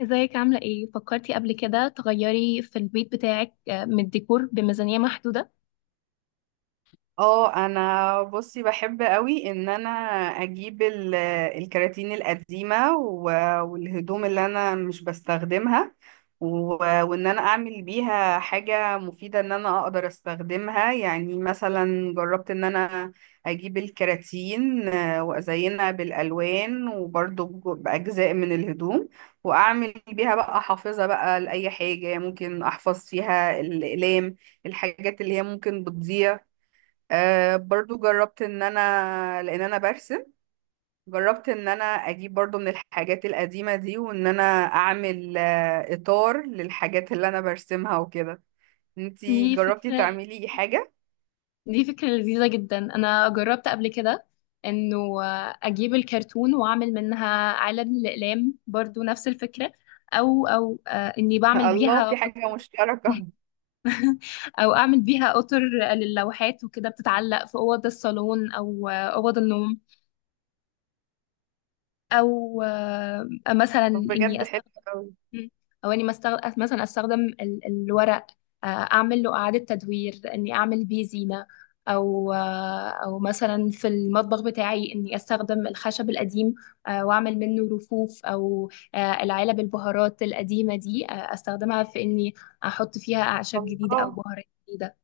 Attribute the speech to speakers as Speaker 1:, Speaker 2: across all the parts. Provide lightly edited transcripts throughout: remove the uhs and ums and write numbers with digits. Speaker 1: ازيك عاملة ايه؟ فكرتي قبل كده تغيري في البيت بتاعك من الديكور بميزانية محدودة؟
Speaker 2: اه انا بصي بحب قوي ان انا اجيب الكراتين القديمه والهدوم اللي انا مش بستخدمها و- وان انا اعمل بيها حاجه مفيده ان انا اقدر استخدمها. يعني مثلا جربت ان انا اجيب الكراتين وازينها بالالوان وبرضو باجزاء من الهدوم واعمل بيها بقى حافظه بقى لاي حاجه ممكن احفظ فيها الاقلام، الحاجات اللي هي ممكن بتضيع. آه برضو جربت ان انا لان انا برسم، جربت ان انا اجيب برضو من الحاجات القديمة دي وان انا اعمل آه اطار للحاجات اللي انا برسمها وكده. انتي
Speaker 1: دي
Speaker 2: جربتي
Speaker 1: فكرة
Speaker 2: تعملي حاجة؟
Speaker 1: دي فكرة لذيذة جدا. انا جربت قبل كده انه اجيب الكرتون واعمل منها علب للأقلام، برضو نفس الفكرة. او اني بعمل
Speaker 2: الله،
Speaker 1: بيها
Speaker 2: في حاجة
Speaker 1: قطر.
Speaker 2: مشتركة.
Speaker 1: او اعمل بيها قطر للوحات وكده بتتعلق في اوض الصالون او اوض النوم، او مثلا
Speaker 2: طب
Speaker 1: اني
Speaker 2: بجد حلو
Speaker 1: استخدم.
Speaker 2: قوي.
Speaker 1: مم. او اني مثلا استخدم الورق، اعمل له اعاده تدوير، اني اعمل بيه زينه، او مثلا في المطبخ بتاعي اني استخدم الخشب القديم، واعمل منه رفوف، او العلب البهارات القديمه دي استخدمها في اني احط فيها اعشاب جديده او
Speaker 2: الله،
Speaker 1: بهارات جديده.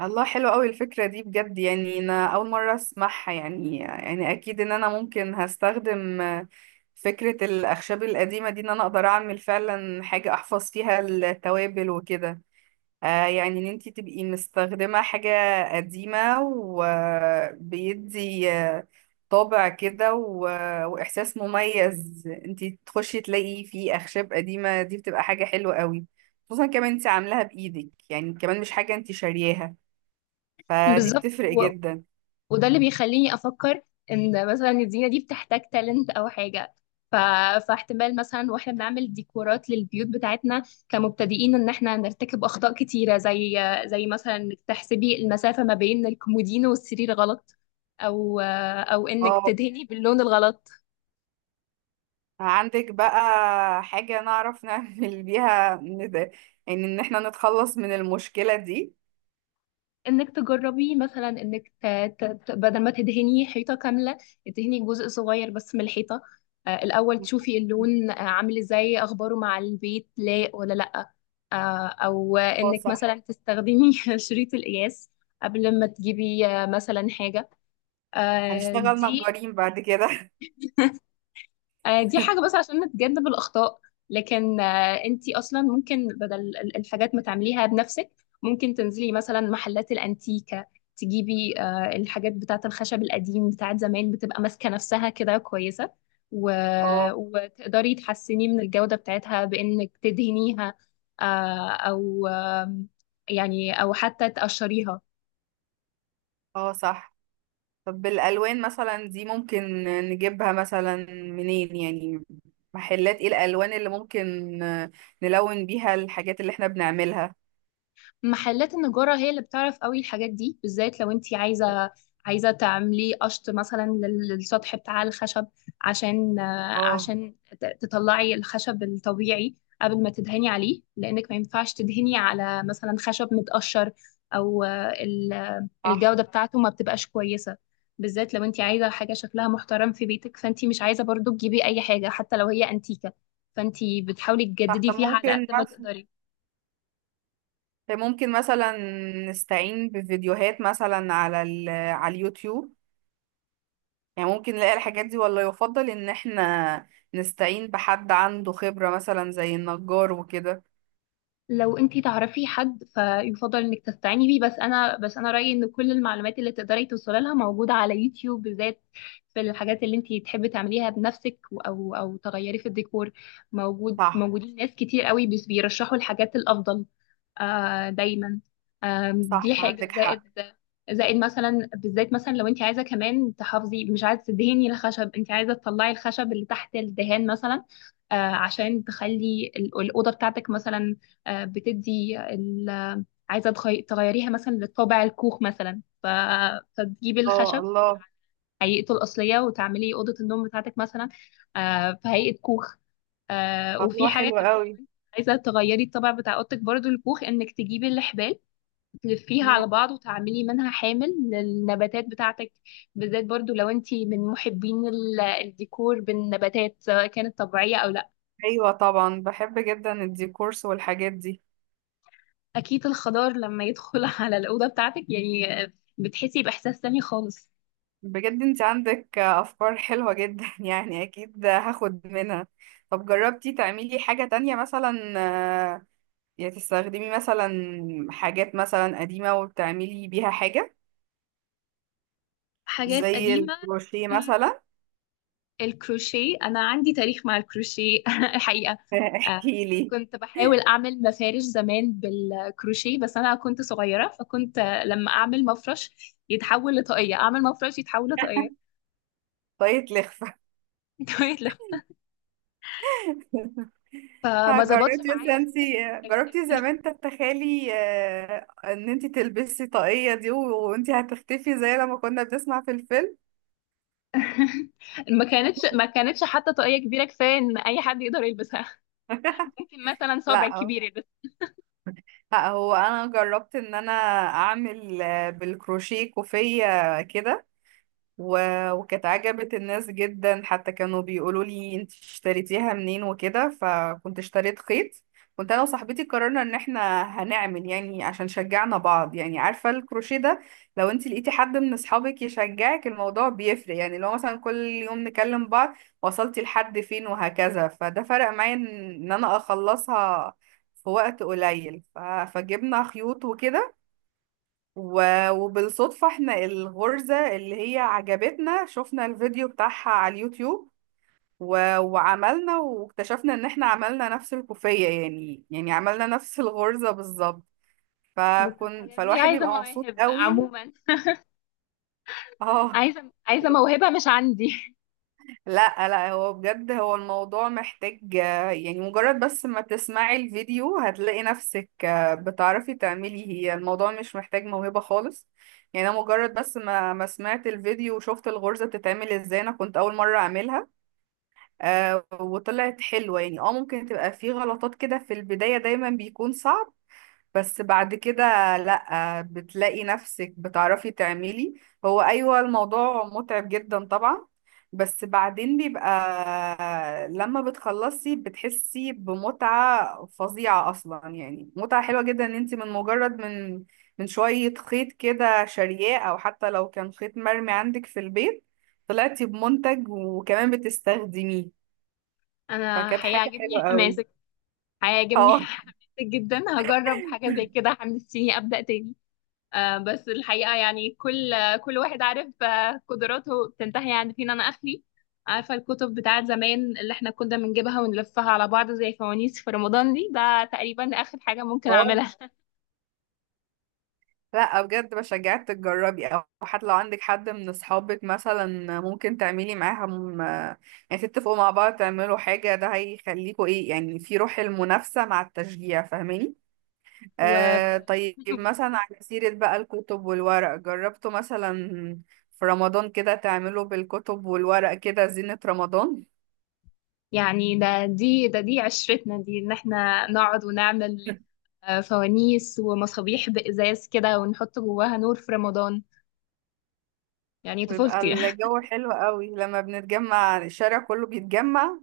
Speaker 2: الله حلو قوي الفكرة دي بجد. يعني انا اول مرة اسمعها، يعني يعني اكيد ان انا ممكن هستخدم فكرة الأخشاب القديمة دي إن أنا أقدر أعمل فعلا حاجة أحفظ فيها التوابل وكده. آه يعني ان انتي تبقي مستخدمة حاجة قديمة وبيدي، طابع كده واحساس مميز. انتي تخشي تلاقي فيه اخشاب قديمة دي بتبقى حاجة حلوة قوي، خصوصا كمان انتي عاملاها بايدك، يعني كمان مش حاجة انتي شارياها، فدي
Speaker 1: بالظبط.
Speaker 2: بتفرق جدا.
Speaker 1: وده اللي بيخليني افكر ان مثلا الزينه دي بتحتاج تالنت او حاجه. ف... فاحتمال مثلا واحنا بنعمل ديكورات للبيوت بتاعتنا كمبتدئين ان احنا نرتكب اخطاء كتيره، زي مثلا انك تحسبي المسافه ما بين الكومودينو والسرير غلط، او انك
Speaker 2: اه،
Speaker 1: تدهني باللون الغلط.
Speaker 2: عندك بقى حاجة نعرف نعمل بيها يعني ان احنا نتخلص من المشكلة دي؟
Speaker 1: انك تجربي مثلا انك بدل ما تدهني حيطه كامله، تدهني جزء صغير بس من الحيطه، الاول تشوفي اللون عامل ازاي اخباره مع البيت، لايق ولا لا. او
Speaker 2: اه
Speaker 1: انك
Speaker 2: صح.
Speaker 1: مثلا تستخدمي شريط القياس قبل ما تجيبي مثلا حاجة.
Speaker 2: هنشتغل
Speaker 1: دي
Speaker 2: نجارين بعد كده.
Speaker 1: دي حاجة بس عشان نتجنب الأخطاء. لكن انتي أصلا ممكن، بدل الحاجات ما تعمليها بنفسك، ممكن تنزلي مثلا محلات الأنتيكة، تجيبي الحاجات بتاعة الخشب القديم بتاعة زمان، بتبقى ماسكة نفسها كده كويسة. و...
Speaker 2: اه.
Speaker 1: وتقدري تحسني من الجودة بتاعتها بإنك تدهنيها، أو يعني أو حتى تقشريها.
Speaker 2: اه صح. طب الالوان مثلا دي ممكن نجيبها مثلا منين يعني؟ محلات ايه الالوان اللي ممكن نلون بيها الحاجات اللي احنا بنعملها؟
Speaker 1: محلات النجارة هي اللي بتعرف قوي الحاجات دي، بالذات لو انتي عايزة تعملي قشط مثلا للسطح بتاع الخشب، عشان آه،
Speaker 2: اه
Speaker 1: عشان تطلعي الخشب الطبيعي قبل ما تدهني عليه، لأنك ما ينفعش تدهني على مثلا خشب متقشر، أو
Speaker 2: صح.
Speaker 1: الجودة بتاعته ما بتبقاش كويسة، بالذات لو انتي عايزة حاجة شكلها محترم في بيتك، فانتي مش عايزة برضو تجيبي أي حاجة حتى لو هي أنتيكة، فانتي بتحاولي
Speaker 2: صح.
Speaker 1: تجددي
Speaker 2: طب
Speaker 1: فيها على
Speaker 2: ممكن
Speaker 1: قد ما
Speaker 2: مثلا،
Speaker 1: تقدري.
Speaker 2: ممكن مثلا نستعين بفيديوهات مثلا على على اليوتيوب؟ يعني ممكن نلاقي الحاجات دي ولا يفضل ان احنا نستعين بحد عنده خبرة مثلا زي النجار وكده؟
Speaker 1: لو انتي تعرفي حد فيفضل انك تستعيني بيه، بس انا رأيي ان كل المعلومات اللي تقدري توصلي لها موجودة على يوتيوب، بالذات في الحاجات اللي انتي تحبي تعمليها بنفسك، او تغيري في الديكور.
Speaker 2: صح.
Speaker 1: موجودين ناس كتير قوي بس بيرشحوا الحاجات الافضل دايما. دي
Speaker 2: صح
Speaker 1: حاجة
Speaker 2: عندك
Speaker 1: زائد.
Speaker 2: حق.
Speaker 1: مثلا بالذات، مثلا لو انت عايزه كمان تحافظي، مش عايزه تدهني الخشب، انت عايزه تطلعي الخشب اللي تحت الدهان مثلا، عشان تخلي الاوضه بتاعتك مثلا، آه، بتدي ال... عايزة تغيريها مثلا لطابع الكوخ مثلا. فتجيبي
Speaker 2: اه
Speaker 1: الخشب
Speaker 2: الله.
Speaker 1: هيئته الأصلية، وتعملي أوضة النوم بتاعتك مثلا في هيئة كوخ. وفي
Speaker 2: الله
Speaker 1: حاجة
Speaker 2: حلو
Speaker 1: كمان، لو
Speaker 2: قوي.
Speaker 1: انت عايزة تغيري الطابع بتاع أوضتك برضو الكوخ، إنك تجيبي الحبال تلفيها
Speaker 2: مم،
Speaker 1: على بعض، وتعملي منها حامل للنباتات بتاعتك، بالذات برضو لو انت من محبين الديكور بالنباتات سواء كانت طبيعية أو لا.
Speaker 2: ايوه طبعا بحب جدا الديكورس والحاجات دي.
Speaker 1: اكيد الخضار لما يدخل على الاوضه بتاعتك يعني بتحسي باحساس تاني خالص.
Speaker 2: بجد انت عندك افكار حلوة جدا. يعني اكيد هاخد منها. طب جربتي تعملي حاجة تانية مثلا؟ آه، يعني تستخدمي مثلا حاجات مثلا قديمة وبتعملي بيها حاجة
Speaker 1: حاجات
Speaker 2: زي
Speaker 1: قديمه.
Speaker 2: الكروشيه
Speaker 1: مم،
Speaker 2: مثلا؟
Speaker 1: الكروشيه، انا عندي تاريخ مع الكروشيه الحقيقه. آه،
Speaker 2: احكي لي.
Speaker 1: كنت بحاول اعمل مفارش زمان بالكروشيه، بس انا كنت صغيره فكنت لما اعمل مفرش يتحول لطاقيه، اعمل مفرش يتحول لطاقيه.
Speaker 2: طريقة لخفة.
Speaker 1: فما ظبطش
Speaker 2: جربتي مثلا
Speaker 1: معايا
Speaker 2: انت،
Speaker 1: خالص. ال-
Speaker 2: جربتي
Speaker 1: ال-
Speaker 2: زمان تتخيلي آه، ان انت تلبسي طاقية دي وانت هتختفي زي لما كنا بنسمع في الفيلم؟
Speaker 1: ما كانتش حتى طاقيه كبيره كفايه ان اي حد يقدر يلبسها. ممكن مثلا صابع
Speaker 2: لا
Speaker 1: كبير.
Speaker 2: لا، هو انا جربت ان انا اعمل آه، بالكروشيه كوفية كده، وكانت عجبت الناس جدا، حتى كانوا بيقولوا لي انت اشتريتيها منين وكده، فكنت اشتريت خيط. كنت انا وصاحبتي قررنا ان احنا هنعمل يعني عشان شجعنا بعض، يعني عارفه الكروشيه ده لو انت لقيتي حد من اصحابك يشجعك الموضوع بيفرق، يعني لو مثلا كل يوم نكلم بعض وصلتي لحد فين وهكذا، فده فرق معايا ان ان انا اخلصها في وقت قليل. فجبنا خيوط وكده وبالصدفة احنا الغرزة اللي هي عجبتنا شفنا الفيديو بتاعها على اليوتيوب وعملنا، واكتشفنا ان احنا عملنا نفس الكوفية، يعني يعني عملنا نفس الغرزة بالظبط.
Speaker 1: بس الحاجات دي
Speaker 2: فالواحد
Speaker 1: عايزة
Speaker 2: بيبقى مبسوط
Speaker 1: مواهب
Speaker 2: قوي.
Speaker 1: عموما.
Speaker 2: اه
Speaker 1: عايزة موهبة مش عندي.
Speaker 2: لا لا، هو بجد هو الموضوع محتاج آه، يعني مجرد بس ما تسمعي الفيديو هتلاقي نفسك آه، بتعرفي تعملي. هي الموضوع مش محتاج موهبة خالص، يعني انا مجرد بس ما سمعت الفيديو وشفت الغرزة بتتعمل ازاي، انا كنت اول مرة اعملها آه، وطلعت حلوة. يعني اه ممكن تبقى في غلطات كده في البداية دايما بيكون صعب، بس بعد كده لأ، بتلاقي نفسك بتعرفي تعملي. هو أيوة الموضوع متعب جدا طبعا، بس بعدين بيبقى لما بتخلصي بتحسي بمتعة فظيعة أصلا، يعني متعة حلوة جدا إن انت من مجرد من، من شوية خيط كده شارياه، أو حتى لو كان خيط مرمي عندك في البيت، طلعتي بمنتج وكمان بتستخدميه.
Speaker 1: أنا
Speaker 2: فكانت حاجة
Speaker 1: هيعجبني
Speaker 2: حلوة قوي.
Speaker 1: حماسك، هيعجبني
Speaker 2: اه.
Speaker 1: حماسك جدا. هجرب حاجة زي كده، حمستيني أبدأ تاني. بس الحقيقة يعني كل واحد عارف قدراته بتنتهي عند فين. أنا آخري، عارفة الكتب بتاعت زمان اللي احنا كنا بنجيبها ونلفها على بعض زي فوانيس في رمضان دي، ده تقريبا آخر حاجة ممكن
Speaker 2: اه
Speaker 1: أعملها.
Speaker 2: لا بجد، بشجعك تجربي، او حتى لو عندك حد من اصحابك مثلا ممكن تعملي معاهم آه، يعني تتفقوا مع بعض تعملوا حاجة، ده هيخليكوا ايه يعني، في روح المنافسة مع التشجيع، فاهماني؟
Speaker 1: و
Speaker 2: آه طيب مثلا على سيرة بقى الكتب والورق، جربتوا مثلا في رمضان كده تعملوا بالكتب والورق كده زينة رمضان؟
Speaker 1: يعني، ده دي ده دي عشرتنا دي ان احنا نقعد ونعمل فوانيس ومصابيح بإزاز كده، ونحط جواها نور في رمضان. يعني
Speaker 2: بيبقى
Speaker 1: طفولتي.
Speaker 2: الجو حلو قوي لما بنتجمع الشارع كله بيتجمع.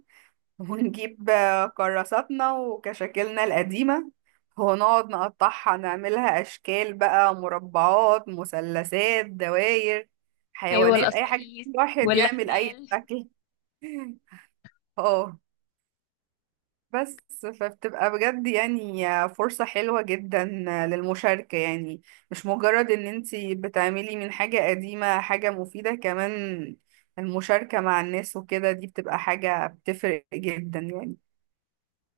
Speaker 2: ونجيب آه، كراساتنا وكشاكلنا القديمة ونقعد نقطعها نعملها أشكال بقى، مربعات مثلثات دواير
Speaker 1: أيوة
Speaker 2: حيوانات، أي حاجة
Speaker 1: القصائص
Speaker 2: الواحد يعمل أي
Speaker 1: والحبال.
Speaker 2: شكل. اه. بس فبتبقى بجد يعني فرصة حلوة جدا للمشاركة، يعني مش مجرد ان انتي بتعملي من حاجة قديمة حاجة مفيدة، كمان المشاركة مع الناس وكده دي بتبقى حاجة بتفرق جدا يعني.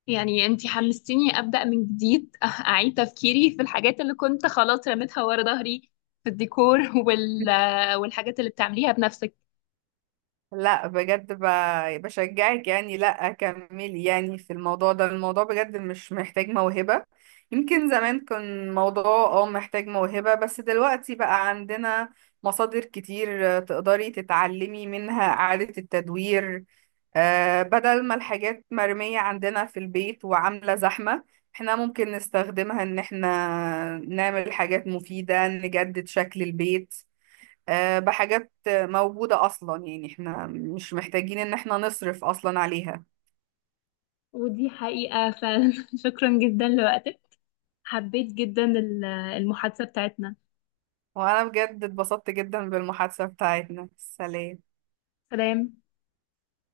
Speaker 1: يعني أنتي حمستيني أبدأ من جديد، أعيد تفكيري في الحاجات اللي كنت خلاص رميتها ورا ظهري في الديكور والحاجات اللي بتعمليها بنفسك.
Speaker 2: لا بجد بشجعك يعني، لا كملي يعني في الموضوع ده، الموضوع بجد مش محتاج موهبة. يمكن زمان كان موضوع اه محتاج موهبة، بس دلوقتي بقى عندنا مصادر كتير آه، تقدري تتعلمي منها إعادة التدوير. آه، بدل ما الحاجات مرمية عندنا في البيت وعاملة زحمة، احنا ممكن نستخدمها ان احنا نعمل حاجات مفيدة نجدد شكل البيت، آه، بحاجات موجودة أصلا، يعني احنا مش محتاجين إن احنا نصرف أصلا عليها.
Speaker 1: ودي حقيقة فعلا. شكرا جدا لوقتك، حبيت جدا المحادثة بتاعتنا.
Speaker 2: وأنا بجد اتبسطت جدا بالمحادثة بتاعتنا. سلام.
Speaker 1: سلام.